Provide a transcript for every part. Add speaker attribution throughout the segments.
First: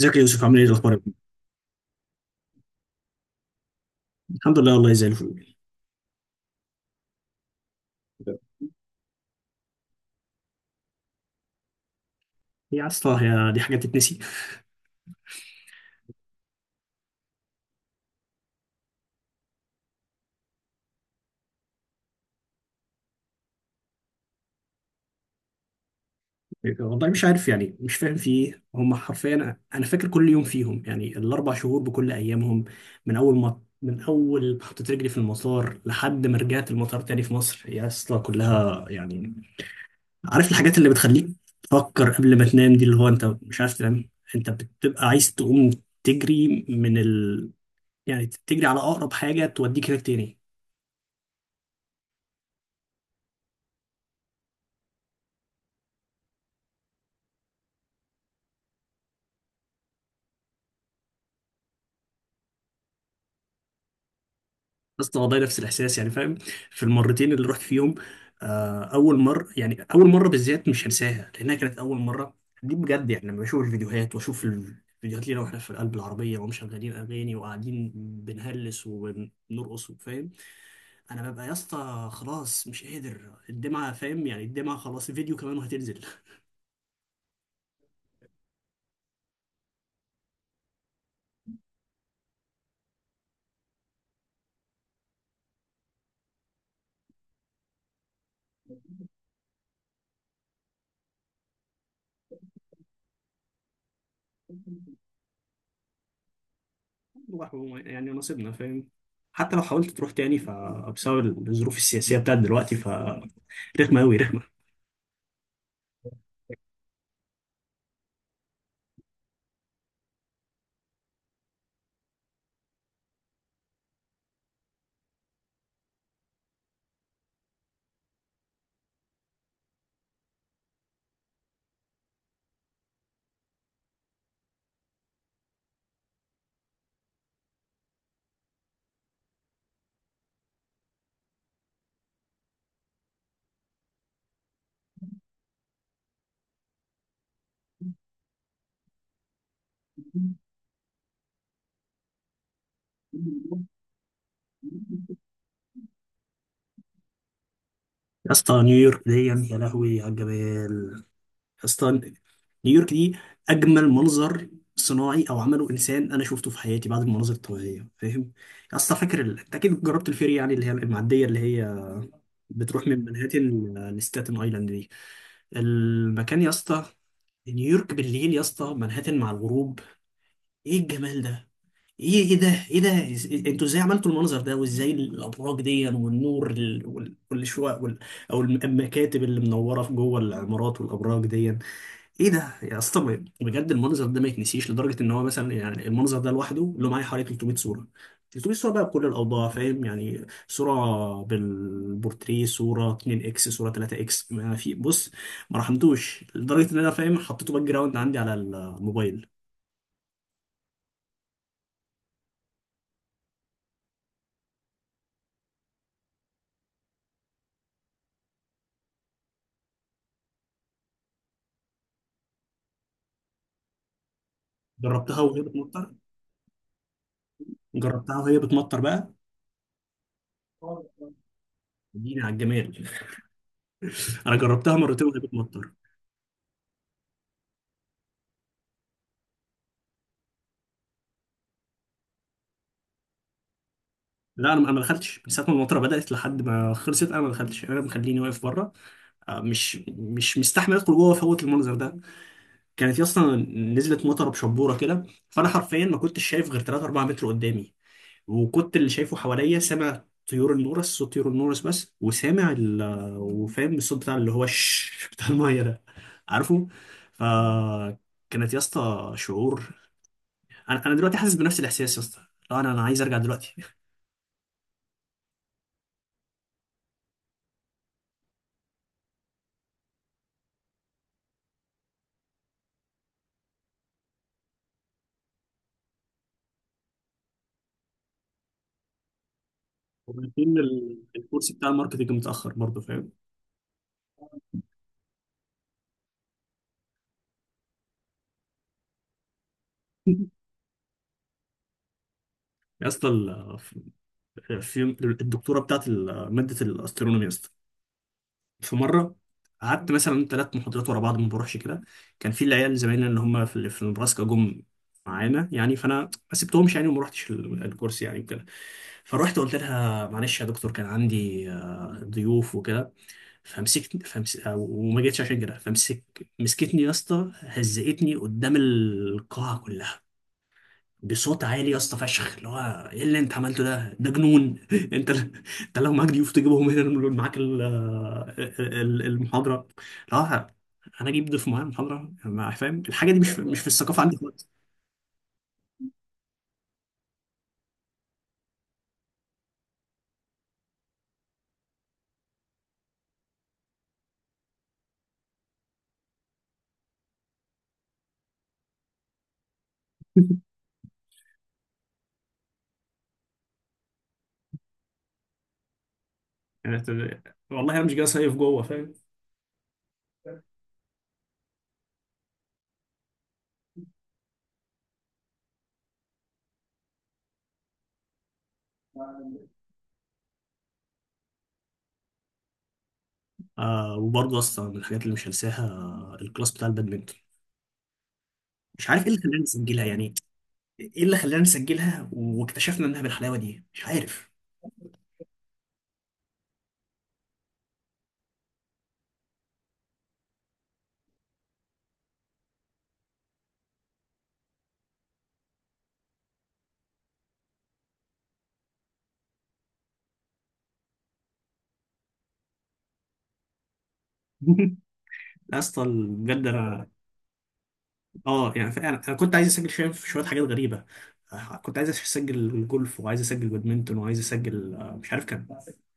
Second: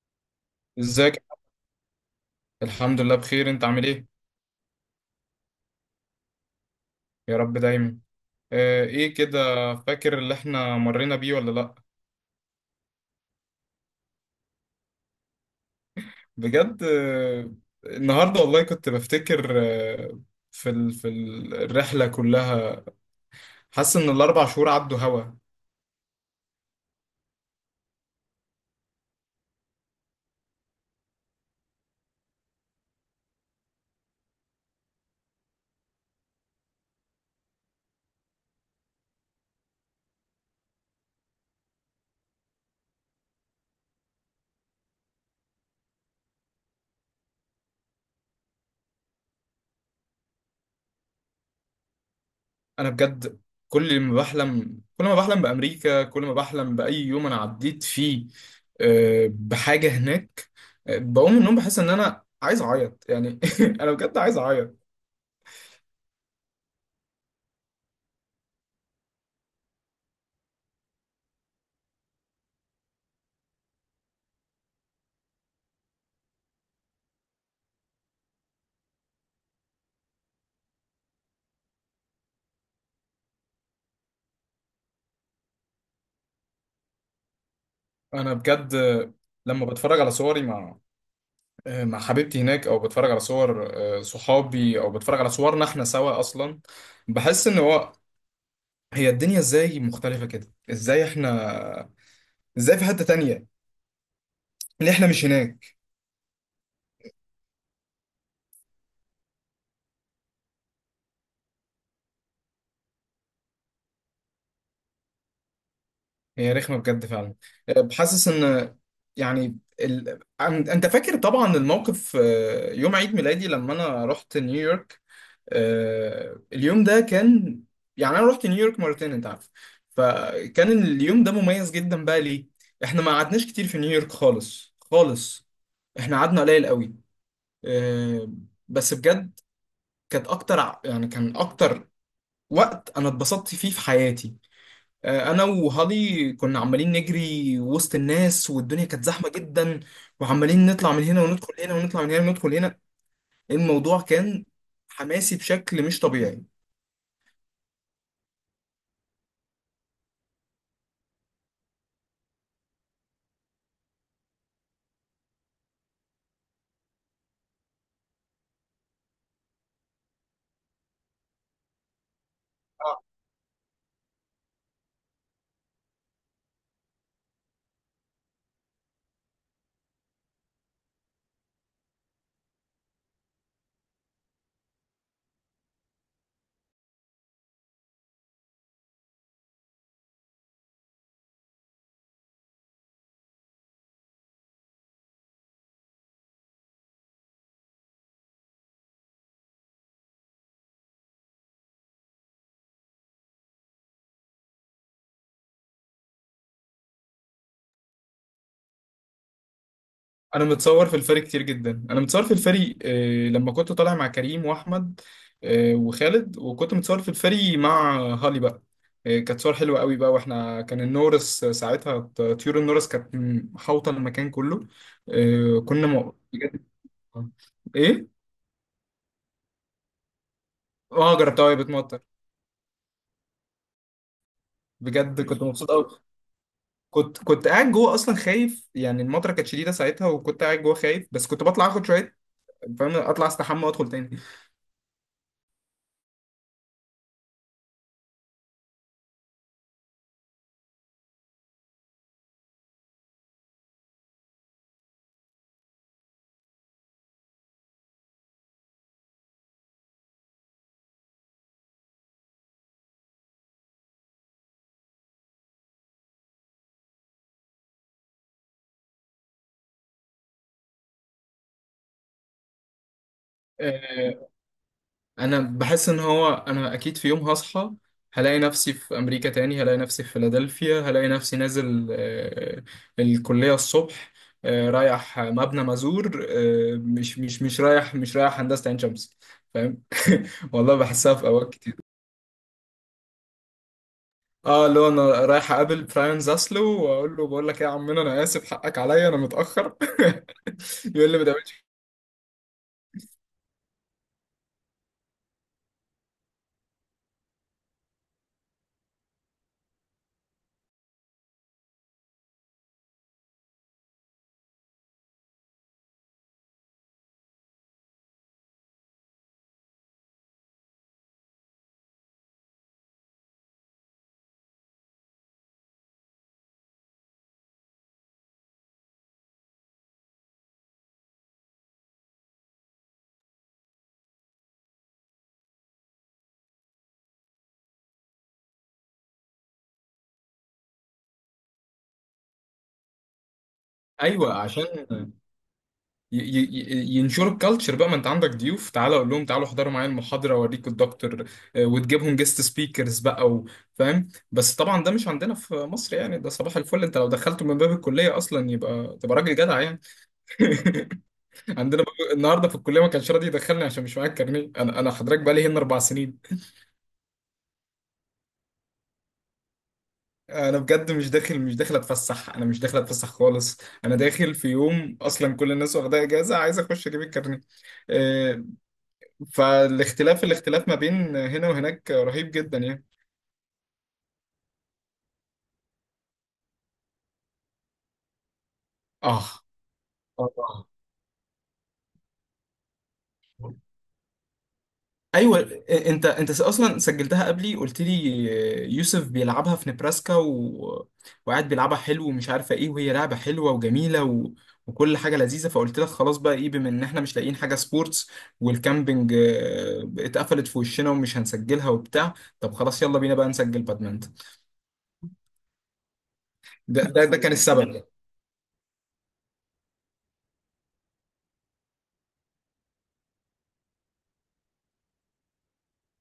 Speaker 1: ازيك يا يوسف؟ عامل ايه الاخبار يا ابني؟
Speaker 2: ازيك. الحمد لله بخير. انت عامل ايه؟
Speaker 1: الحمد لله والله زي الفل.
Speaker 2: يا رب دايما. اه، ايه كده. فاكر اللي احنا مرينا بيه ولا لا؟
Speaker 1: يا اسطى هي دي حاجه تتنسي؟
Speaker 2: بجد اه. النهارده والله كنت بفتكر. اه، الرحله كلها. حاسس ان الـ4 شهور عدوا هوا.
Speaker 1: والله مش عارف، يعني مش فاهم في ايه هم حرفيا. انا فاكر كل يوم فيهم، يعني الاربع شهور بكل ايامهم. من اول ما حطيت رجلي في المطار لحد ما رجعت المطار تاني في مصر يا اسطى، كلها يعني. عارف الحاجات اللي بتخليك تفكر قبل ما تنام، دي اللي هو انت مش عارف تنام، انت بتبقى عايز تقوم تجري من ال يعني تجري على اقرب حاجه توديك هناك تاني.
Speaker 2: انا بجد. كل ما بحلم، كل ما بحلم بامريكا، كل ما بحلم باي يوم انا عديت فيه، اه، بحاجه هناك. اه، بقوم من النوم بحس ان انا عايز اعيط، يعني انا بجد عايز اعيط.
Speaker 1: بس والله نفس الاحساس، يعني فاهم، في المرتين اللي رحت فيهم. اول مره يعني اول مره بالذات مش هنساها لانها كانت اول مره. دي بجد، يعني لما بشوف الفيديوهات، واشوف الفيديوهات لينا واحنا في قلب العربيه ومشغلين اغاني وقاعدين بنهلس وبنرقص وفاهم، انا ببقى يا اسطى خلاص مش قادر، الدمعه فاهم يعني الدمعه خلاص الفيديو كمان وهتنزل.
Speaker 2: انا بجد لما بتفرج على صوري مع حبيبتي هناك، او بتفرج على صور صحابي، او بتفرج على صورنا احنا سوا اصلا، بحس ان هو، هي الدنيا ازاي مختلفة كده؟ ازاي احنا، ازاي في حتة تانية، ليه احنا مش هناك؟
Speaker 1: يعني نصيبنا فاهم. حتى لو حاولت تروح تاني، فبسبب الظروف السياسيه بتاعت دلوقتي فرخمه قوي.
Speaker 2: هي رخمة بجد فعلا. بحسس ان، يعني انت فاكر طبعا الموقف، يوم عيد ميلادي لما انا رحت نيويورك. اليوم ده كان، يعني، انا رحت نيويورك مرتين، انت عارف. فكان اليوم ده مميز جدا بقى. ليه؟ احنا ما قعدناش كتير في نيويورك خالص خالص. احنا قعدنا قليل قوي. آه، بس بجد، يعني كان اكتر وقت انا اتبسطت فيه في حياتي. انا وهالي كنا عمالين نجري وسط الناس، والدنيا كانت زحمة جدا، وعمالين نطلع من هنا وندخل هنا، ونطلع من هنا وندخل هنا.
Speaker 1: رخمه.
Speaker 2: الموضوع كان حماسي بشكل مش طبيعي.
Speaker 1: يا اسطى نيويورك دي، يا لهوي على الجمال. يا اسطى نيويورك دي اجمل منظر صناعي او عمله انسان انا شفته في حياتي بعد المناظر الطبيعيه، فاهم. يا اسطى فاكر انت اكيد جربت الفيري، يعني اللي هي المعديه اللي هي بتروح من منهاتن لستاتن ايلاند دي؟ المكان يا اسطى، نيويورك بالليل يا اسطى، منهاتن مع الغروب، ايه الجمال ده؟ ايه ايه ده؟ ايه ده؟ انتوا ازاي عملتوا المنظر ده؟ وازاي الابراج دي والنور والشقق او المكاتب اللي منوره في جوه العمارات والابراج دي؟ ايه ده يا اسطى؟ بجد المنظر ده ما يتنسيش، لدرجه ان هو مثلا يعني المنظر ده لوحده له معايا حوالي 300 صوره. 300 صوره بقى بكل الاوضاع، فاهم يعني، صوره بالبورتريه، صوره 2 اكس، صوره 3 اكس. ما في بص، ما رحمتوش، لدرجه ان انا فاهم حطيته باك جراوند عندي على الموبايل.
Speaker 2: انا متصور في الفريق كتير جدا، انا متصور في الفريق لما كنت طالع مع كريم واحمد وخالد، وكنت متصور في الفريق مع هالي بقى. كانت صور حلوه قوي بقى، واحنا كان النورس ساعتها، طيور النورس كانت محاوطه المكان كله.
Speaker 1: جربتها وهي
Speaker 2: كنا
Speaker 1: بتمطر؟
Speaker 2: بجد. ايه؟
Speaker 1: جربتها وهي بتمطر بقى؟
Speaker 2: اه، جربتها وهي بتمطر.
Speaker 1: اديني على الجمال. انا جربتها مرتين وهي
Speaker 2: بجد كنت
Speaker 1: بتمطر.
Speaker 2: مبسوط قوي. كنت قاعد جوه اصلا خايف، يعني المطره كانت شديده ساعتها، وكنت قاعد جوه خايف، بس كنت بطلع اخد شويه، فاهم، اطلع استحمى وادخل تاني.
Speaker 1: لا، انا ما دخلتش من ساعه ما المطره بدات لحد ما خلصت، انا ما دخلتش، انا مخليني واقف بره. مش مستحمل ادخل جوه فوت المنظر ده. كانت يا اسطى، نزلت مطره بشبوره كده، فانا حرفيا ما كنتش شايف غير 3 4 متر قدامي، وكنت اللي شايفه حواليا سامع طيور النورس، صوت طيور النورس بس، وسامع وفاهم الصوت بتاع اللي هو الش بتاع الميه ده، عارفه؟ فكانت يا اسطى شعور، انا انا دلوقتي حاسس بنفس الاحساس يا اسطى. لا انا انا عايز ارجع دلوقتي.
Speaker 2: آه، انا بحس ان هو، انا اكيد في يوم هصحى، هلاقي نفسي في امريكا تاني، هلاقي نفسي في فيلادلفيا، هلاقي نفسي نازل الكلية الصبح، رايح مبنى مازور، مش رايح هندسة عين شمس. فاهم
Speaker 1: وبعدين
Speaker 2: والله بحسها في
Speaker 1: الكورس
Speaker 2: اوقات
Speaker 1: بتاع
Speaker 2: كتير.
Speaker 1: الماركتنج متاخر برضه، فاهم.
Speaker 2: اه، اللي هو انا رايح اقابل براين زاسلو، واقول له: بقول لك ايه يا عمنا، انا اسف، حقك عليا، انا متاخر. يقول لي ما تعملش.
Speaker 1: يا اسطى في الدكتوره بتاعت ماده الاسترونومي يا اسطى، في مره قعدت مثلا ثلاث محاضرات ورا بعض ما بروحش كده. كان في العيال زمايلنا اللي هم في نبراسكا جم معانا يعني، فانا ما سبتهمش يعني وما رحتش الكورس يعني وكده. فروحت قلت لها معلش يا دكتور، كان عندي ضيوف وكده، وما جيتش عشان كده. مسكتني يا اسطى، هزقتني قدام القاعه كلها بصوت عالي يا اسطى، فشخ اللي هو، ايه اللي انت عملته ده؟ ده جنون. انت، انت لو معاك ضيوف تجيبهم هنا نقول معاك ال... آه، آه، ال- المحاضره؟ لا، انا اجيب ضيف معايا المحاضره فاهم الحاجه دي مش في الثقافه عندي
Speaker 2: ايوه،
Speaker 1: خالص.
Speaker 2: عشان ينشروا الكالتشر بقى. ما انت عندك ضيوف، تعالى اقول لهم تعالوا احضروا معايا المحاضره، اوريكم الدكتور، وتجيبهم جيست سبيكرز بقى فاهم. بس طبعا ده مش عندنا في مصر، يعني ده صباح الفل، انت لو دخلته من باب الكليه اصلا يبقى، تبقى راجل جدع يعني. عندنا النهارده في الكليه ما كانش راضي يدخلني عشان مش معايا الكارنيه. انا حضرتك بقى لي هنا 4 سنين.
Speaker 1: يعني والله انا مش جاي صيف جوه فاهم.
Speaker 2: انا بجد مش داخل اتفسح، انا مش داخل اتفسح خالص. انا داخل في يوم اصلا كل الناس واخدها اجازه، عايز اخش اجيب الكارنيه. آه، فالاختلاف ما بين هنا وهناك رهيب جدا يعني.
Speaker 1: آه، وبرضه اصلا من الحاجات اللي مش هنساها، الكلاس بتاع البادمنتون. مش عارف ايه
Speaker 2: اه،
Speaker 1: اللي خلاني اسجلها يعني،
Speaker 2: اه،
Speaker 1: ايه اللي خلانا نسجلها واكتشفنا انها بالحلاوه
Speaker 2: آه.
Speaker 1: دي، مش عارف.
Speaker 2: ايوه. انت اصلا سجلتها قبلي، قلت لي يوسف بيلعبها في نبراسكا و... وقاعد بيلعبها حلو ومش عارفه ايه، وهي لعبه حلوه وجميله و... وكل حاجه لذيذه، فقلت لك خلاص بقى ايه بما ان احنا مش لاقيين حاجه سبورتس، والكامبينج اتقفلت في وشنا، ومش هنسجلها وبتاع، طب خلاص يلا بينا بقى نسجل بادمنت.
Speaker 1: يا اسطى بجد
Speaker 2: ده
Speaker 1: انا،
Speaker 2: ده, ده كان السبب.
Speaker 1: اه يعني فعلا انا كنت عايز اسجل شويه حاجات غريبه. كنت عايز اسجل جولف، وعايز اسجل بادمنتون، وعايز اسجل مش عارف كان.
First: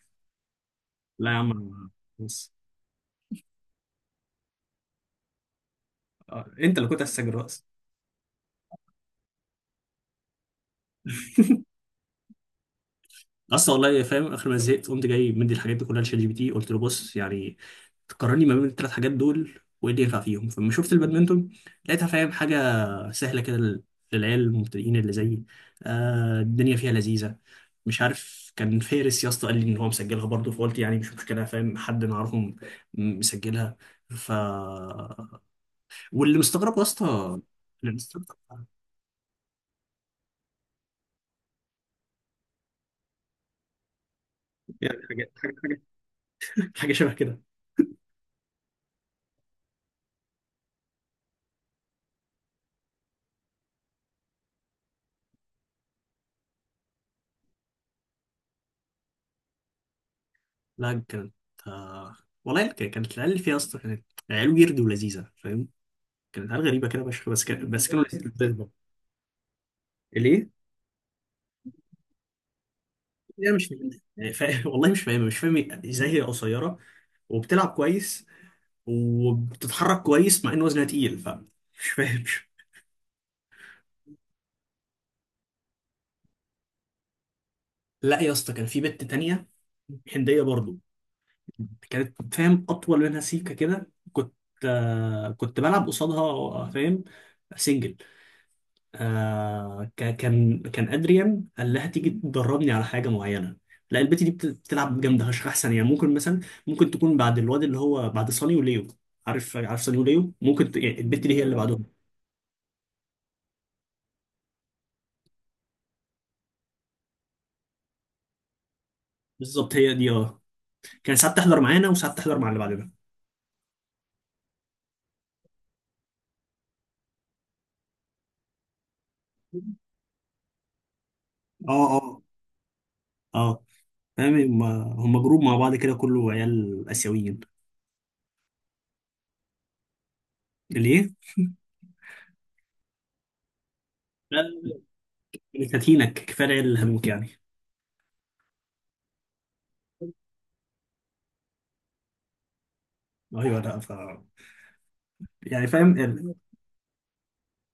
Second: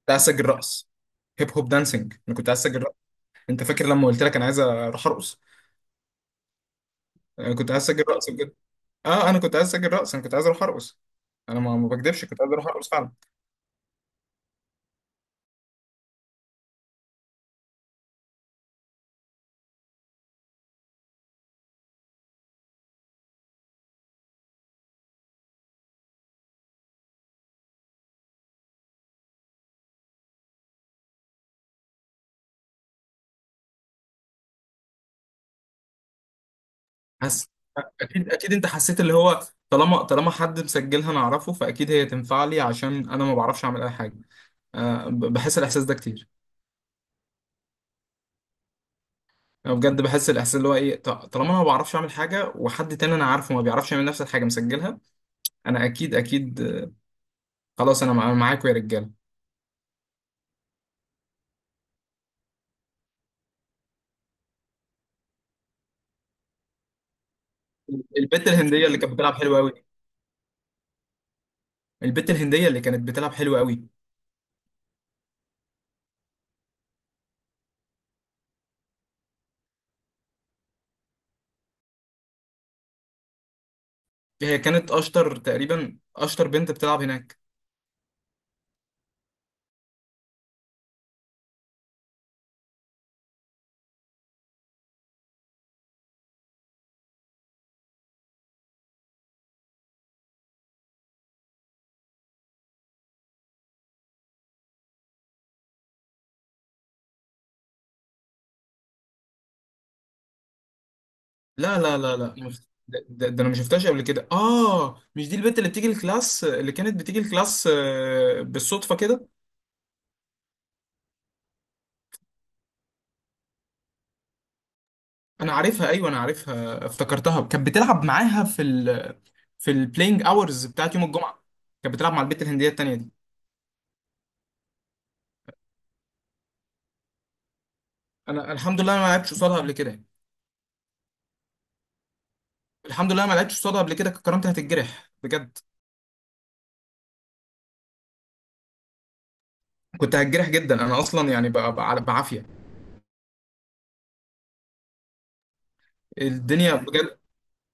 Speaker 2: كنت عايز اسجل رقص،
Speaker 1: لا يا
Speaker 2: هيب هوب
Speaker 1: عم،
Speaker 2: دانسينج، انا كنت
Speaker 1: بس.
Speaker 2: عايز اسجل. انت فاكر لما قلت لك انا عايز اروح ارقص؟
Speaker 1: انت اللي كنت عايز تسجل.
Speaker 2: انا كنت عايز اسجل رقص بجد. اه، انا كنت عايز اسجل رقص، انا كنت عايز اروح ارقص. انا ما بكدبش، كنت عايز اروح ارقص فعلا.
Speaker 1: اصلا والله فاهم اخر ما زهقت قمت جاي مدي الحاجات دي كلها لشات جي بي تي، قلت له بص يعني، تقارني ما بين الثلاث حاجات دول وايه اللي ينفع فيهم. فلما شفت البادمنتون لقيتها فاهم حاجه سهله كده للعيال المبتدئين اللي زيي، آه الدنيا فيها لذيذه. مش عارف كان فارس يا اسطى قال لي ان هو مسجلها برضه، فقلت يعني مش مشكله فاهم، حد نعرفهم مسجلها. ف واللي مستغرب يا اسطى،
Speaker 2: حس
Speaker 1: اللي
Speaker 2: اكيد
Speaker 1: مستغرب،
Speaker 2: اكيد انت حسيت اللي هو، طالما حد مسجلها انا اعرفه، فاكيد هي تنفع لي عشان انا ما بعرفش اعمل اي حاجه.
Speaker 1: يعني حاجة حاجة
Speaker 2: بحس
Speaker 1: حاجة
Speaker 2: الاحساس ده كتير.
Speaker 1: حاجه شبه كده.
Speaker 2: انا بجد بحس الاحساس اللي هو ايه، طالما انا ما بعرفش اعمل حاجه وحد تاني انا عارفه ما بيعرفش يعمل نفس الحاجه مسجلها، انا اكيد اكيد. خلاص انا معاكم يا رجاله.
Speaker 1: لا كانت، آه، والله كانت العيال اللي فيها اصلا كانت عيال ويرد ولذيذه، فاهم، كانت عيال غريبه كده فشخ، بس كانوا لذيذ
Speaker 2: البت
Speaker 1: برضه.
Speaker 2: الهنديه اللي كانت بتلعب حلوه قوي.
Speaker 1: ليه؟
Speaker 2: البت الهنديه اللي كانت بتلعب
Speaker 1: لا
Speaker 2: حلوه
Speaker 1: مش
Speaker 2: قوي.
Speaker 1: فاهم. يعني والله مش فاهم، مش فاهم ازاي هي قصيره وبتلعب كويس وبتتحرك كويس مع ان وزنها تقيل، فمش فاهم.
Speaker 2: هي كانت اشطر تقريبا، اشطر بنت بتلعب هناك.
Speaker 1: لا يا اسطى، كان في بنت تانية هنديه برضه، كانت فاهم اطول منها، سيكه كده، كنت كنت بلعب قصادها، فاهم، سنجل. كان ادريان قال لها تيجي تدربني على حاجه معينه، لا البت دي بتلعب جامده فشخ، احسن يعني ممكن مثلا، ممكن تكون بعد الواد اللي هو بعد صاني وليو. عارف صاني وليو، ممكن يعني البت دي هي اللي بالظبط
Speaker 2: لا،
Speaker 1: بعدهم.
Speaker 2: لا، لا، لا. مم. ده انا ما شفتهاش قبل كده. اه، مش دي البنت اللي بتيجي الكلاس، اللي كانت بتيجي الكلاس بالصدفه كده.
Speaker 1: بالظبط هي دي، اه كانت ساعات تحضر معانا وساعات تحضر مع اللي بعدنا.
Speaker 2: انا عارفها. ايوه، انا عارفها، افتكرتها. كانت بتلعب معاها في البلاينج اورز بتاعت يوم الجمعه.
Speaker 1: اه،
Speaker 2: كانت بتلعب مع
Speaker 1: اه،
Speaker 2: البنت الهنديه التانيه دي.
Speaker 1: اه، فاهم. هم هم جروب مع بعض كده، كله عيال اسيويين.
Speaker 2: انا الحمد لله، أنا ما لعبتش قصادها قبل كده.
Speaker 1: ليه؟
Speaker 2: الحمد لله ما لعبتش قصادها قبل كده. كنت
Speaker 1: لا،
Speaker 2: كرمت،
Speaker 1: لا، لا.
Speaker 2: هتتجرح بجد.
Speaker 1: كانت هتينك كفايه العيال اللي هموت يعني.
Speaker 2: كنت هتجرح جدا انا اصلا، يعني بعافيه.
Speaker 1: ايوه لا يعني فاهم.
Speaker 2: الدنيا بجد.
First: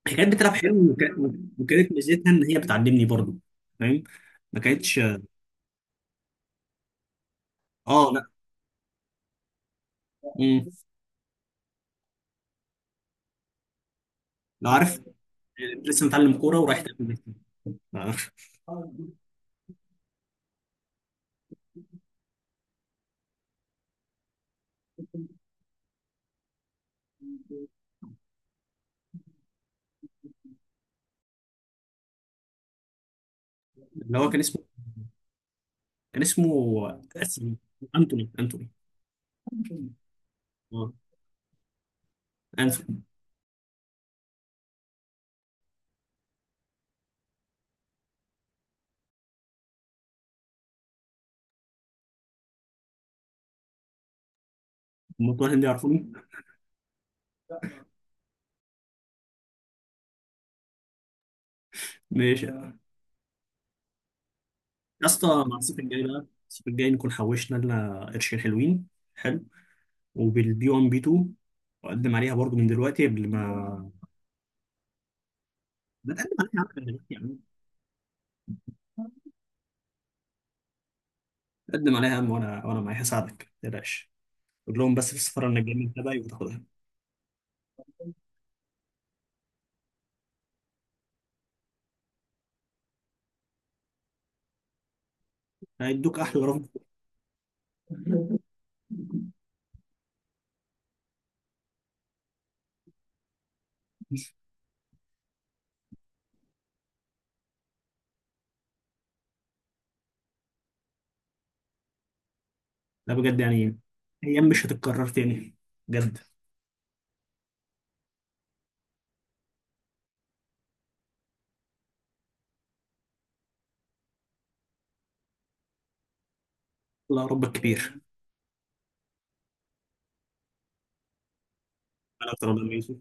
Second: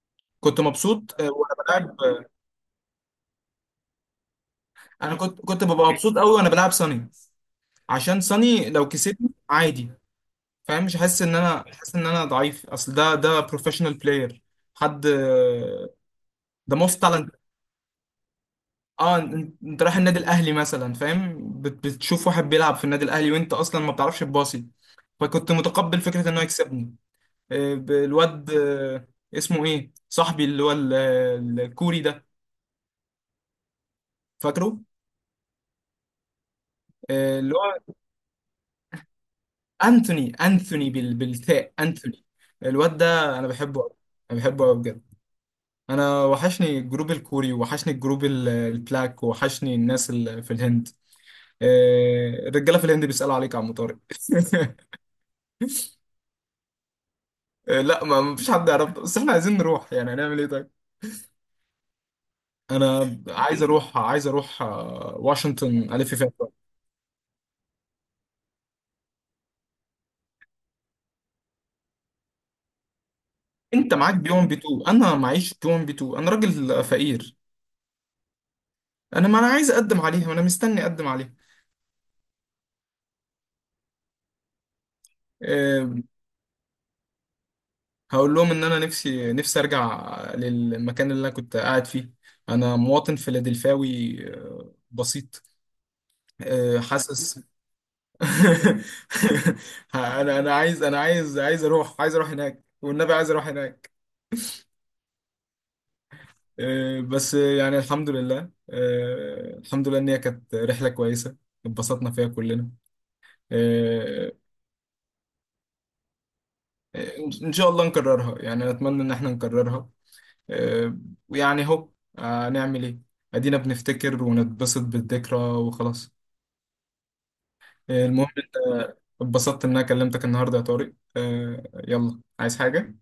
Speaker 1: هي كانت بتلعب
Speaker 2: كنت
Speaker 1: حلو
Speaker 2: مبسوط وانا
Speaker 1: وكانت
Speaker 2: بلعب.
Speaker 1: ميزتها ان هي بتعلمني برضو، فاهم، ما كانتش.
Speaker 2: انا كنت ببقى مبسوط قوي وانا بلعب صني.
Speaker 1: اه
Speaker 2: عشان
Speaker 1: لا.
Speaker 2: صني لو كسبني عادي،
Speaker 1: مم.
Speaker 2: فاهم، مش حاسس ان انا، حاسس ان انا ضعيف، اصل ده بروفيشنال بلاير.
Speaker 1: لو عارف،
Speaker 2: حد.
Speaker 1: لسه متعلم كوره
Speaker 2: ده
Speaker 1: ورايح
Speaker 2: موست
Speaker 1: تقابل ميسي.
Speaker 2: تالنت.
Speaker 1: لا، لا.
Speaker 2: اه، انت رايح النادي الاهلي مثلا، فاهم، بتشوف واحد بيلعب في النادي الاهلي، وانت اصلا ما بتعرفش تباصي. فكنت متقبل فكره انه يكسبني. الواد اسمه ايه، صاحبي اللي هو الكوري ده.
Speaker 1: اللي هو كان اسمه،
Speaker 2: فاكره؟
Speaker 1: كان اسمه،
Speaker 2: اللي
Speaker 1: أسم-
Speaker 2: هو
Speaker 1: انتوني.
Speaker 2: انثوني. انثوني
Speaker 1: اه،
Speaker 2: بالتاء، انثوني. الواد
Speaker 1: انتوني.
Speaker 2: ده انا بحبه أوي. انا بحبه قوي بجد. انا وحشني الجروب الكوري، وحشني الجروب البلاك، وحشني الناس اللي في الهند. الرجاله في الهند بيسالوا عليك يا عم طارق.
Speaker 1: هم بتوع الهند يعرفوني.
Speaker 2: لا، ما فيش حد يعرف، بس احنا عايزين نروح، يعني هنعمل ايه طيب؟
Speaker 1: ماشي يا
Speaker 2: انا عايز اروح، عايز اروح
Speaker 1: اسطى، مع الصيف
Speaker 2: واشنطن
Speaker 1: الجاي
Speaker 2: الف
Speaker 1: بقى،
Speaker 2: فيها شوية.
Speaker 1: الصيف الجاي نكون حوشنا لنا قرشين حلوين حلو، وبالبي 1 بي 2 اقدم عليها برضو من دلوقتي قبل ما.
Speaker 2: انت معاك بي 1 بي 2، انا معيش بي 1 بي
Speaker 1: ما
Speaker 2: 2، انا
Speaker 1: تقدم عليها يا عم
Speaker 2: راجل
Speaker 1: من دلوقتي يا
Speaker 2: فقير.
Speaker 1: عم،
Speaker 2: انا ما انا عايز اقدم عليها، وانا مستني اقدم عليها.
Speaker 1: قدم عليها يا عم، وانا معاك، هساعدك ما تقلقش. قول لهم بس في السفاره انك جاي من
Speaker 2: آه،
Speaker 1: تبعي وتاخدها.
Speaker 2: هقول لهم ان انا نفسي نفسي ارجع للمكان اللي انا كنت قاعد فيه. انا مواطن فيلادلفاوي بسيط.
Speaker 1: هيدوك احلى رفض.
Speaker 2: حاسس. انا عايز اروح، عايز اروح هناك والنبي، عايز اروح هناك. بس يعني الحمد لله. الحمد لله ان هي كانت رحلة كويسة، اتبسطنا فيها كلنا.
Speaker 1: لا بجد يعني،
Speaker 2: آه،
Speaker 1: ايام مش هتتكرر تاني، بجد.
Speaker 2: آه، ان شاء الله نكررها، يعني اتمنى ان احنا نكررها. آه، ويعني هو نعمل ايه، ادينا بنفتكر ونتبسط بالذكرى وخلاص.
Speaker 1: الله ربك كبير.
Speaker 2: المهم انت، اتبسطت ان انا كلمتك النهارده يا طارق. يلا،
Speaker 1: انا اكتر يا
Speaker 2: عايز
Speaker 1: أبو
Speaker 2: حاجه؟
Speaker 1: يوسف.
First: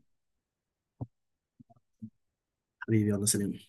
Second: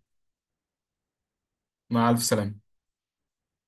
Speaker 2: مع الف سلامه.
Speaker 1: حبيبي يلا سلام.